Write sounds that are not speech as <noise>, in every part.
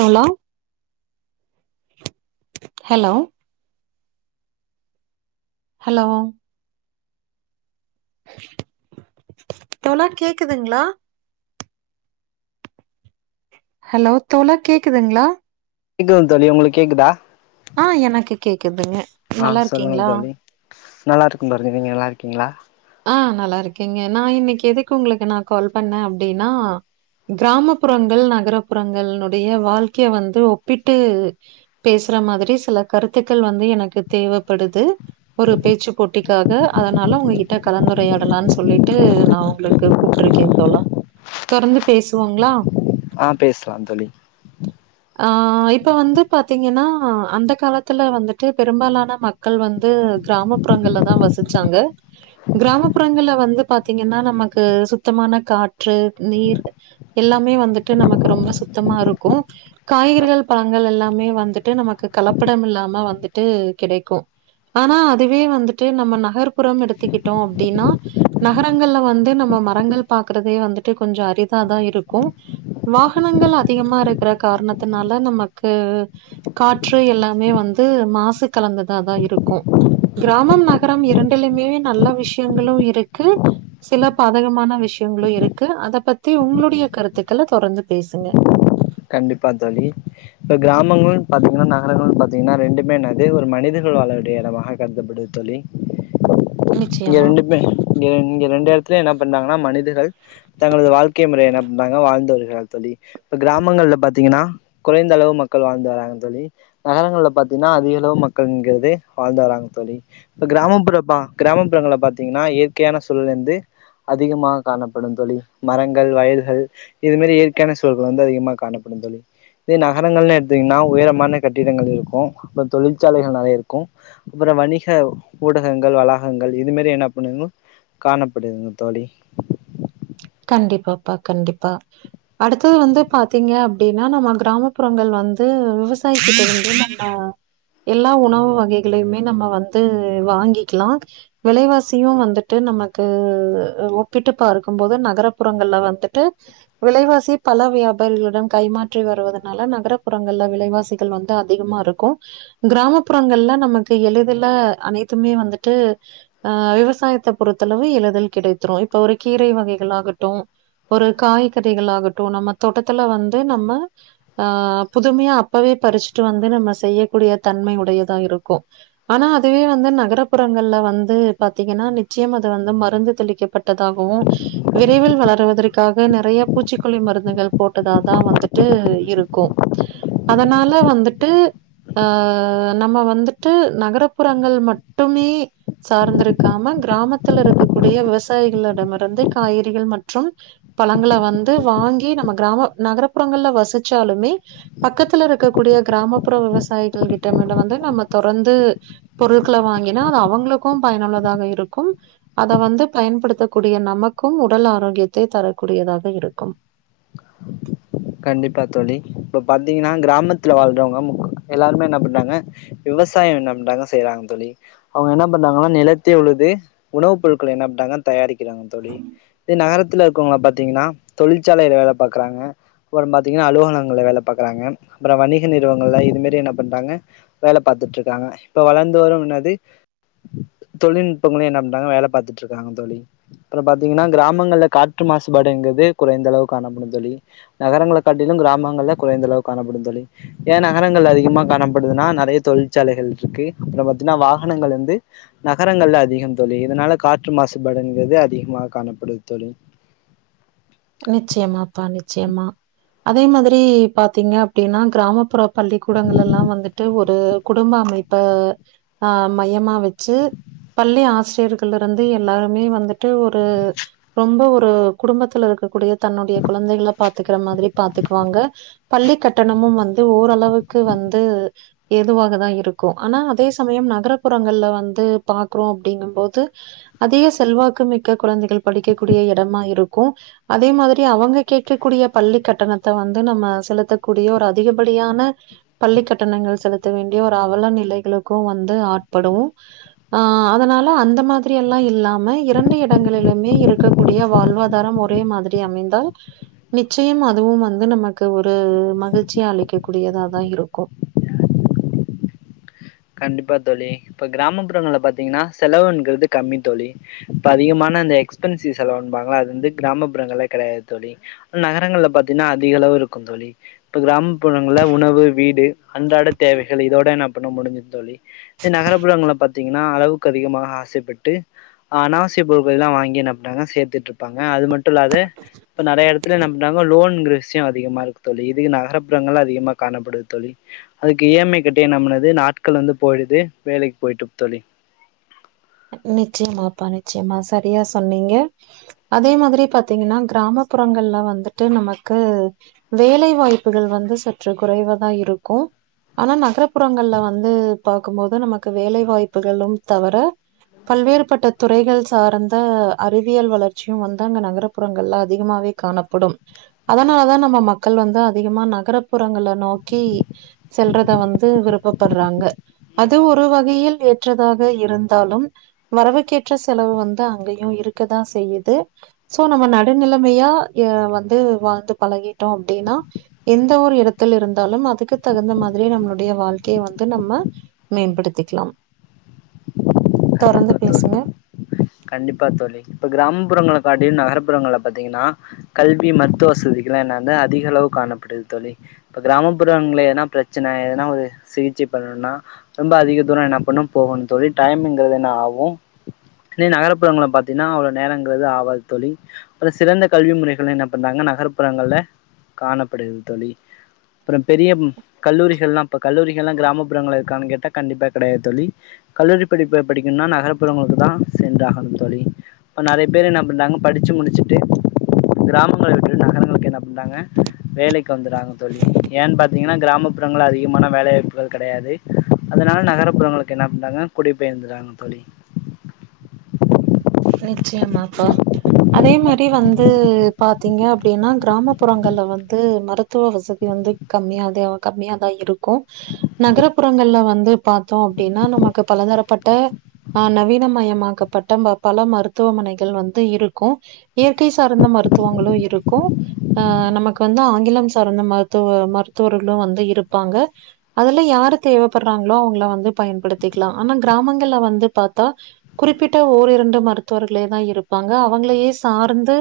hello hello hello hello கேக்குதுங்களா hello தோழா கேக்குதுங்ளா கேக்குதுங் தோழி உங்களுக் கேக்குதா ஆ எனக்கு கேக்குதுங்க ஆ நல்லா சொல்லுங்க இருக்கீங்களா தோழி நல்லாருக்கே பாரதி நீங்க நல்லாருக்கீங்ளா ஆ நல்லாருக்கேங்க நா இன்னிக் எதுக்கு உங்ளுக்கு நா கால் பண்ணே அப்டின்னா கிராமப்புறங்கள் நகர புறங்கள்னுடைய வாழ்க்கைய வந்து ஒப்பிட்டு பேசற மாதிரி சில கருத்துக்கள் வந்து எனக்கு தேவப்படுது ஒரு பேச்சு போட்டிக்காக அதனால உங்ககிட் ட கலந்துரையாடலான் சொல்லீட்டு நா உங்ளுக்கு கூப்ட்ருக்கே தோழா தொடர்ந்து பேசுவோங்ளா ஆ பேஸ்லா தோழி ஆ இப்ப வந்து பாத்தீங்கன்னா அந்த காலத்துல வந்துட்டு பெரும்பாலான மக் கள் வந்து கிராமப்புறங்கள்ல தா வசிச்சாங்க கிராமப்புறங்கள்ல வந்து பாத்தீங்கன்னா நமக்கு சுத்தமான காற்று, நீர் எல்லாமே வந்துட்டு நமக்கு ரொம்ப சுத்தமாருக்கு காய்கறிகள், பழங்கள் எல்லாமே வந்துட்டு நமக்கு கலப்படம் இல்லாம வந்துட்டு கிடைக்கு ஆனா அதுவே வந்துட்டு நம்ம நகர்ப்புறம் எடுத்துக்கிட்டோ அப்டினா நகரங்கள்ல வந்து நம்ம மரங்கள் பாக்கறதே வந்துட்டு கொஞ்சோ அரிதாதா இருக்கு வாகனங்கள் அதிகமா இருக்கற காரணத்துனால நமக்கு காற்று எல்லாமே வந்து மாசு கலந்ததா தா இருக்கு கிராமம், நகரம் இரண்டுலுமே நல்ல விஷ்யங்களு இருக்கு சில பாதகமான விஷ்யங்களு இருக்கு அத பத்தி உங்ளுடைய கருத்துக்கள தொடர்ந்து பேசுங்க கண்டிப்பா தோழி இப்ப கிராமங்கள்ன் பாத்தீங்கன்னா நகரங்கள்னு பா்த்தீங்கன்னா ரெண்டுமே என்னது ஒரு மனிதர்கள் வாழ வேண்டிய எடமாக கருதப்படுது தோழி இங்க நிச்சயமா ரெண்டு பே இங்க இங்க ரெண்டு எடத்துலயு என்ன பண்றாங்கனா மனிதர்கள் தங்களது வாழ்க்கை முறைய என்ன பண்றாங்கனா வாழ்ந்து வருகிறார்கள் தோழி இப்ப கிராம ங்கள்ல பாத்தீங்கன்னா குறைந்தளவு மக்கள் வாழ்ந்து வராங்க தோழி நகரங்கள்ல பாத்தீன்னா அதிகளவு மக்கள்ங்கறது வாழ்ந்து வராங்க தோழி இப்ப கிராமப்புற பா கிராமப்புறங்கள்ல பாத்தீங்கன்னா இயற்கையான சூழல் வந்து அதிகமாக காணப்படும் தோழி மரங்கள், வயல்கள் இது மாரி இயற்கையான சூழல்கள் வந்து அதிகமா காணப்படும் தோழி இப்ப நகரங்கள்னு எடுத்தீங்னா உயரமான கட்டிடங்கள் இருக்கு அப்றோ தொழிற்சாலைகள் நெறைய இருக்கு அப்பறோ வணிக ஊடகங்கள், வளாகங்கள் இது மாரியான <unintelligible> காணப்படுதுங்க தோழி கண்டிப்பாப்பா கண்டிப்பா அடுத்தது வந்து பாத்தீங்க அப்டினா நம்ம கிராமப்புறங்கள் வந்து விவசாயிக்கிட்ட இருந்து ஆ எல்லா உணவு வகைகளையுமே நம்ம வந்து வாங்கிக்கலா விலைவாசியு வந்துட்டு நமக்கு அ ஒப்பிட்டு பார்க்கும்போது நகரப்புறங்கள்ல வந்துட்டு விலைவாசி பல வியாபாரிகளிடம் கைமாற்றி வருவதனால நகரபுறங்கள்ல விலைவாசி கள் வந்து அதிகமா இருக்கு கிராமப்புறங்கள்ல நமக்கு எளிதுல அனைத்துமே வந்துட்டு ஆ விவசாயத்த பொறுத்தளவு எளிதில் கிடைத்திரு இப்ப ஒரு கீரை வகைகளாக ட்டு ஒரு காய்கறிகள் ஆகட்டு நம்ம தோட்டத்துல வந்து நம்ம ஆ புதுமையா அப்பவே பறிஸ்ட்டு வந்து நம்ம செய்யக்கூடிய தன்மை உடையதா இருக்கு ஆனா அதுவே வந்து நகரப்புறங்கள்ல வந்து பாத்தீங்கன்னா நிச்சயமா அது வந்து மருந்து தெளிக்கப் பட்டதாகவு விரைவில் வளருவதற்காக நெறைய பூச்சிக்கொல்லி மருந்துகள் போட்டதாதா வந்துட்டு இருக்கு அதனால வந்துட்டு ஆ நம்ம வந்துட்டு நகரப்புறங்கள் மட்டுமே சார்ந்திருக்காம கிராமத்துல இருக்கக்கூடிய விவசாயிகளிடமிருந்து காய்றிகள் மற்றும் பழங்கள வந்து வாங்கி நம்ம கிராம நகரப்புறங்கள்ல வசிச்சாலுமே பக்கத்துல இருக்கக்க கூடிய கிராமப்புற விவசாயிகள் கிட்டமல வந்து நம்ம தொடர்ந்து பொருட்கள வாங்கினா அது அவுங்களுக்கு பயனுள்ளதாக இருக்கும் அத வந்து பயன்படுத்தக்கூடிய நமக்கும் உடல் ஆரோக்கியத்தை தரக்கூடியதாக இருக்கும் கண்டிப்பா தோழி இப்ப பாத்தீங்னா கிராமத்துல வாழ்றவங்க மு எல்லாருமே என்ன பண்றாங்க விவசாயம் நம்ப தா செய்றாங்க தோழி அவங்க என்ன பண்றாங்கன்னா நிலத்தே உழுது உணவு பொருட்கள் என்னா பண்றாங்க தயாரிக்கிறாங்க தோழி இது நகரத்துல இருக்கவுங்கள பார்த்தீங்கனா தொழிற்சாலைல வேல பாக்குறாங்க அப்றோ பாத்தீங்னா அலுவலங்கள்ல வேல பாக்குறாங்க அப்பறோ வணிக நிறுவனங்கள்ல இது மேரி என்ன பண்றாங்க வேல பார்த்துட்டு இருக்காங்க இப்ப வளர்ந்து வரு எனது தொழில்நுட்பங்களையு என்ன பண்ணறாங்க வேல பார்த்துட்டு இருக்காங்க தோழி அப்றோ பாத்தீங்கன்னா கிராமங்கள்ல காற்று மாசுபாடுங்கிறது குறைந்த அளவு காணப்படு தோழி நகரங்களை காட்டிலு கிராமங்கள்ல குறைந்த அளவு காணப்படும் தோழி ஏன் நகரங்கள்ல அதிகமா காணப்படுதுன்னா நெறைய தொழிற்சாலைகள் இருக்கு அப்றோ பாத்தீங்னா வாகனங்கள் வந்து நகரங்கள்ல அதிகம் தோழி இதனால காற்று மாசுபாடுங்கிறது அதிகமாக காணப்படுது தோழி நிச்சயமாப்பா நிச்சயமா அதே மாதிரி பார்த்தீங்க அப்டின்னா கிராமப்புற பள்ளிக்கூடங்கள்ளல்லா வந்துட்டு ஒரு குடும்ப அமைப்ப ஆ மையமா வச்சு பள்ளி ஆசிரியர்கள் இருந்து எல்லாருமே வந்துட்டு ஒரு ரொம்ப ஒரு குடும்பத்துல இருக்கக்கூடிய தன்னுடைய குழந்தைகள பாத்துக்கிற மாரி பாத்துக்குவாங்க பள்ளி கட்டணமு வந்து ஓரளவுக்கு வந்து எதுவாகதா இருக்கும் ஆனா அதே சமயம் நகரப்புறங்கள்ல வந்து பாக்குறோ அப்டிங்கும்போது அதிக செல்வாக்குமிக்க கொழந்தைகள் படிக்கக்கூடிய இடமா இருக்கு அதே மாதிரி அவுங்க கேட்கக்கூடிய பள்ளி கட்டணத்த வந்து நம்ம செலுத்தக்கூடிய ஒரு அதிகப்படியான பள்ளிக்கட்டணங்கள் செலுத்த வேண்டிய ஒரு அவல நிலைகளுக்கு வந்து ஆட்படு ஆ அதனால அந்த மாதிரி எல்லா இல்லாம இரண்டு இடங்களிலுமே இருக்கக்கூடிய வாழ்வாதாரம் ஒரு ஒரே மாதிரி அமைந்தால் நிச்சயம் அதுவும் வந்து நமக்கு ஒரு மகிழ்ச்சிய அளிக்க கூடியதா தா இருக்கு கண்டிப்பா தோழி இப்ப கிராமப்புறங்கள்ல பார்த்தீங்னா செலவுங்கிறது கம்மி தோழி இப்ப அதிகமான அந்த எக்ஸ்பென்சிவ்ஸ் செலவும்பாங்கள அது வந்து கிராமப்புறங்கள்ல கெடையாது தோழி நகரங்கள்ல பாத்தீனா அதிக அளவு இருக்கு தோழி இப்போ கிராமப்புறங்கள்ல உணவு வீடு அன்றாட தேவைகள் இதோட என்ன பண்ண முடிஞ்சிது தோழி இந்த நகரபுறங்கள்ல பார்த்தீங்னா அளவுக்கு அதிகமாக ஆசைப்பட்டு அனாசிய பொட்கள்லா வாங்கி என்ன பண்டாங்க சேர்த்துட்டு இருப்பாங்க அது மட்டு இல்லாது இப்ப நறைய இடத்து ல என்ன பண்டாங்க லோன் வசதியு அதிகமா இருக்கு தோழி இது நகர்புறங்கள்ல அதிகமா காணப்படுது தோழி அதுக்கு ஈ எம் ஐ கட்டி என்ன பண்ணுது நாட்கள் வந்து போயிடுது வேலைக் போயிட்டு தோழி நிச்சயமாப்பா நிச்சயமா சரியா சொன்னீங்க அதே மாதிரி பாத்தீங்கனா கிராமப்புறங்கள்ல வந்துட்டு நமக்கு வேலை வாய்ப்புகள் வந்து சற்று குறைவா தா இருக்கு ஆனா நகரபுறங்கள்ல வந்து பார்க்கும் போது நமக்கு வேலை வாய்ப்புகளும் தவர பல்வேறுபட்ட துறைகள் சார்ந்த அறிவியல் வளர்ச்சியு வந்து அங்க நகர்புறங்கள்ல அதிகமாவே காணப்படும் அதனால தா நம்ம மக்கள் வந்து அதிகமா நகர்புறங்கள நோக்கி செல்றத வந்து விருப்பப்படுறாங்க அது ஒரு வகையில் ஏற்றதாக இருந்தாலும் வரபுக்கேற்ற செலவு வந்து அங்கேயும் இருக்கதான் செய்யுது சோ நம்ம நடுநிலைமையா அ வந்து வாழ்ந்து பழகிட்டோ அப்டின்னா எந்த ஒரு இடத்துல இருந்தாலும் அதுக்கு தகுந்த மாதிரி நம்மளுடைய வாழ்க்கையை வந்து நம்ம மேம்படுத்திக்கலாம் தொறர்ந்து கண்டிப்பா தோழி பேசுங்க கண்டிப்பா தோழி இப்ப கிராமப்புறங்கள காட்டிலு நகர்புறங்கள பாத்தீங்கன்னா கல்வி மருத்துவ வசதிகள் என்ன அதிக அளவு காணப்படுது தோழி இப்ப கிராமப்புறங்கள எனா பிரச்ச ச்சன எதனா ஒரு சிகிச்சை பண்ணணும்னா ரொம்ப அதிக தூரம் என்ன பண்ணும் போகணு தோழி டைமிங்கிறது என்ன ஆகு இன்னி நகர்புறங்களல பாத்தீங்கன்னா அவ்வளோ நேரங்கிறது ஆவாது தோழி அப்ற சிறந்த கல்வி முறைகள் என்ன பண்றாங்க நகர்ப்புறங்கள்ல காணப்படுது தோழி அப்புறம் பெரியம் கல்லூரிகள்லாம் இப்ப கல்லூரிகள் எல்லாம் கிராமப்புறங்கள இருக்கானு கேட்டா கண்டிப்பா கிடையாது தோழி கல்லூரி படிப்பை படிக்கணுன்னா நகர்புறங்களுக்கு தா சென்றாகணும் தோழி இப்ப நறைய பேர் என்ன பன்றாங்கனா படிச்சு முடிச்சுட்டு கிராமங்கள விட்டுட்டு நகரங்களுக்கு என்ன பண்றாங்க வேலைக்கு வந்துறாங்க தோழி ஏன் பாத்தீங்கன்னா கிராமப்புறங்கள அதிகமான வேலை வாய்ப்புகள் கிடையாது அதனால நகர்புறங்களுக்கு என்ன பண்றாங்க குடி பெயர்ந்துறாங்க தோழி நிச்சயமாப்பா அதே மாரி வந்து பாத்தீங்க அப்படின்னா கிராமப்புறங்கல வந்து மருத்துவ வசதி வந்து கம்மிய அத கம்மியாதா இருக்கு நகரபுறங்கள்ல வந்து பாத்தோ அப்படின்னா நமக்கு பலதரப்பட்ட ஆ நவீனமயமாக்க பட்டம்ப பல மருத்துவமனைகள் வந்து இருக்கும் இயற்கை சார்ந்த மருத்துவங்களு இருக்கு அ நமக்கு வந்து ஆங்கிலம் சார்ந்த மருத்துவ மருத்துவர்களும் வந்து இருப்பாங்க அதுல யாரு தேவைப்படுறாங்களோ அவங்கள வந்து பயன்படுத்திக்கலா ஆனா கிராமங்கள்ல வந்து பாத்தா குறிப்பிட்ட ஓர் இரண்டு மருத்துவர்களேதா இருப்பாங்க அவுங்களையே சார்ந்து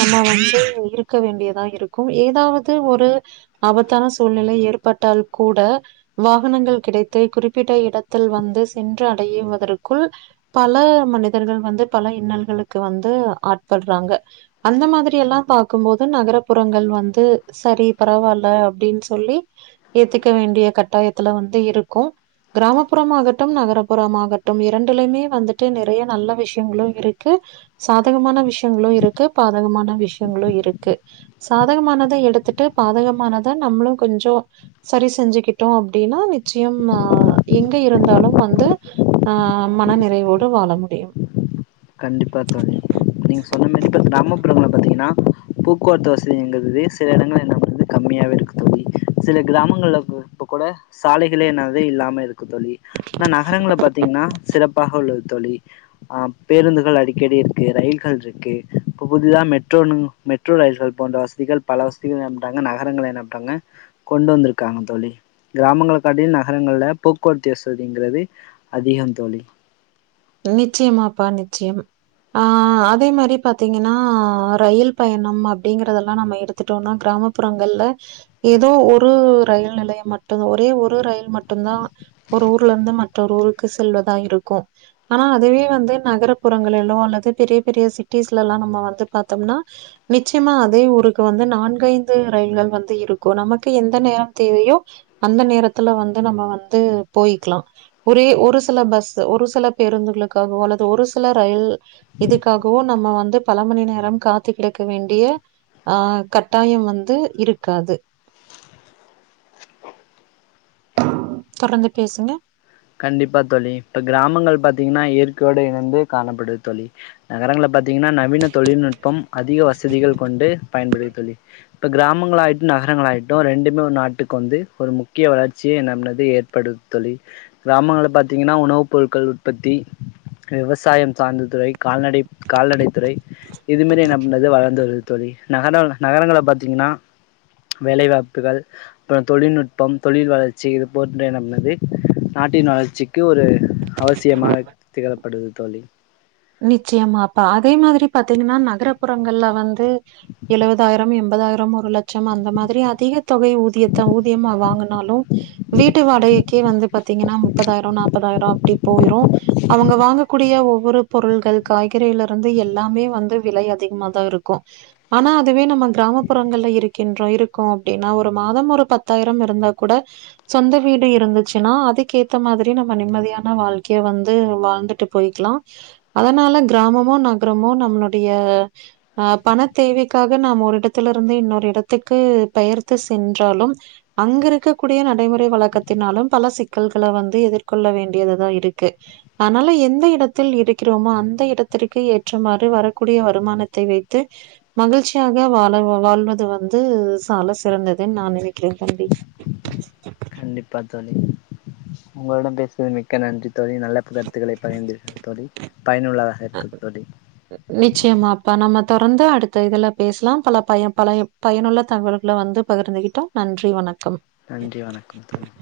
நம்ம வந்து இருக்க வேண்டியதா இருக்கு ஏதாவது ஒரு ஆபத்தான சூழ்நிலை ஏற்பட்டால் கூட வாகனங்கள் கிடைத்து குறிப்பிட்ட இடத்தில் வந்து சென்று அடையிவதற்குள் பல மனிதர்கள் வந்து பல இன்னல்களுக்கு வந்து ஆட்படுறாங்க அந்த மாதிரி எல்லா பாக்கும்போது நகரபுறங்கள் வந்து செரி பரவாயில்ல அப்படின்னு சொல்லி ஏத்துக்க வேண்டிய கட்டாயத்துல வந்து இருக்கும் கிராமப்புறமாகட்டும் நகர்புறமாகட்டும் இரண்டுலயுமே வந்துட்டு நிறைய நல்ல விஷயங்களு இருக்கு சாதகமான விஷயங்களு இருக்கு பாதகமான விஷயங்களு இருக்கு சாதகமானத எடுத்துட்டு பாதகமானத நம்மளு கொஞ்சோ சரி செஞ்சுக்கிட்டோ அப்படின்னா நிச்சயம் ஆ எங்க இருந்தாலும் வந்து ஆ மன நிறைவோடு வாழ முடியும் கண்டிப்பா தோழி நீங்க சொன்ன மாரி இப்ப கிராமப்புறங்கள்ல பாத்தீங்கன்னா போக்குவரத்து வசதிங்கிறது சில இடங்கள்ல என்ன பண்து கம்மியாவே இருக்கு தோழி சில கிராமங்கள்ல இப்ப கூட சாலைகளே என்னது இல்லாம இருக்கு தோழி ஆனா நகரங்கள பாத்தீங்கன்னா சிறப்பாக உள்ளது தோழி அ பேருந்துகள் அடிக்கடி இருக்கு ரயில்கள் இருக்கு இப்போ புதிதா மெட்ரோ மெட்ரோ ரயில்கள் போன்ற வசதிகள் பல வசதிகள் என்ன பண்ணிடாங்க நகரங்கள என்ன பண்ணிடாங்க கொண்டு வந்திருக்காங்க தோழி கிராமங்கள காட்டி நகரங்கள்ல போக்குவரத்து வசதிங்கிறது அதிகத் தோழி நிச்சயமாப்பா நிச்சயமா ஆ அதே மாரி பாத்தீங்கன்னா ரயில் பயண அப்டிங்கறதெல்லா நம்ம எடுத் துட்டோம்னா கிராமப்புறங்கள்ல ஏதோ ஒரு ரயில் நிலைய மட்டு ஒரே ஒரு ரயில் மட்டுந்தா ஒரு ஊர்லருந்து மற்றொரு ஊருக்கு செல்வதா இருக்கோ ஆனா அதுவே வந்து நகர்புறங்களலோ அல்லது பெரிய பெரிய சிட்டிஸ்லல்லா நம்ம வந்து பாத்தோம்னா நிச்சயமா அதே ஊருக்கு வந்து நான்கைந்து ரயில்கள் வந்து இருக்கு நமக்கு எந்த நேரோ தேவையோ அந்த நேரத்துல வந்து நம்ம வந்து போயிக்கலா ஒரே ஒரு சில பஸ் ஒரு சில பேருந்துகளுக்காகவு அல்லது ஒரு சில ரயில் இதுக்காகவு நம்ம வந்து பல மணி நேரம் காத்து கிடக்க வேண்டிய ஆ கட்டாயம் வந்து இருக்காது தொடர்ந்து பேசுங்க கண்டிப்பா தோழி இப்ப கிராமங்கள் பாத்தீங்கன்னா இயற்கயோடு இணந்து காணப்படுது தோழி நகரங்கள பாத்தீங்கன்னா நவீன தொழில்நுட்பம் அதிக வசதிகள் கொண்டு பயன்படுது தோழி இப்ப கிராமங்களாகட்டு நகரங்களகட்டு ரெண்டுமே ஒரு நாட்டுக்கு வந்து ஒரு முக்கிய வளர்ச்சியே என்னா பண்ணுது ஏற்படு தோழி கிராமங்கள பாத்தீங்கன்னா உணவுப் பொருட்கள் உற்பத்தி விவசாய சார்ந்த துறை கால்நடை கால்நடை துறை இதுமரி என்ன பண்ணுது வளர்ந்து வருது தோழி நகர நகரங்கள பாத்தீங்கன்னா வேலைவாய்ப்புகள் அப்பறோ தொழில்நுட்பம் தொழில் வளர்ச்சி இது போன்று என்ன பண்ணுது நாட்டின் வளர்ச்சிக்கு ஒரு அவசியமாக திகழப்படுது தோழி நிச்சயமாப்பா அதே மாதிரி பாத்தீங்கன்னா நகரபுறங்கள்ல வந்து எழுவதாயிரம் எண்பதாயிரம் ஒரு லட்சம் அந்த மாதிரி அதிக தொகை ஊதியத்தை ஊதியமா வாங்குனாலு வீட்டு வாடகைக்கே வந்து பாத்தீங்கன்னா முப்பதாயிரோ நாற்பதாயிரோ அப்டி போயிரோ அவங்க வாங்கக்கூடிய ஒவ்வொரு பொருள்கள் காய்கறிலருந்து எல்லாமே வந்து விலை அதிகமாதா இருக்கு ஆனா அதுவே நம்ம கிராமப்புறங்கள்ல இருக்கின்றோ இருக்கோ அப்டின்னா ஒரு மாத ஒரு பத்தாயிரம் இருந்தா கூட சொந்த வீடு இருந்துச்சுன்னா அதுக்கேத்த மாதிரி நம்ம நிம்மதியான வாழ்க்கைய வந்து வாழ்ந்துட்டு போயிக்லா அதனால கிராமமோ நகரமோ நம்மளுடைய ஆ பண தேவைக்காக நாம் ஒரு இடத்தில இருந்து இன்னொரு இடத்துக்கு பெயர்த்து சென்றாலும் அங்கருக்க கூடிய நடைமுறை வழக்கத்தினாலு பல சிக்கல்கள வந்து எதிர்கொள்ள வேண்டியதுதா இருக்கு ஆதுனால எந்த இடத்தில் இருக் கிறோமோ அந்த இடத்திற்கு ஏற்றமாறு வரக்கூடிய வருமானத்தை வைத்து மகிழ்ச்சியாக வாழ வாழ்வது வந்து சால சிறந்ததுன் நா நினைக்கிற தம்பி கண்டிப்பா தோழி உங்களிடம் பேசுவது மிக்க நன்றி தோழி நல்ல கருத்துக்களை பகிந்துர் தோழி பயனுள்ளதாக க்கு தோழி நிச்சயமாப்பா நம்ம தொடர்ந்து அடுத்த இதுல பேசலாம் பல பயன் பல பயனுள்ள தகவல்கள வந்து பகிர்ந்துகிட்டோம் நன்றி வணக்கம் நன்றி வணக்கம் தோழி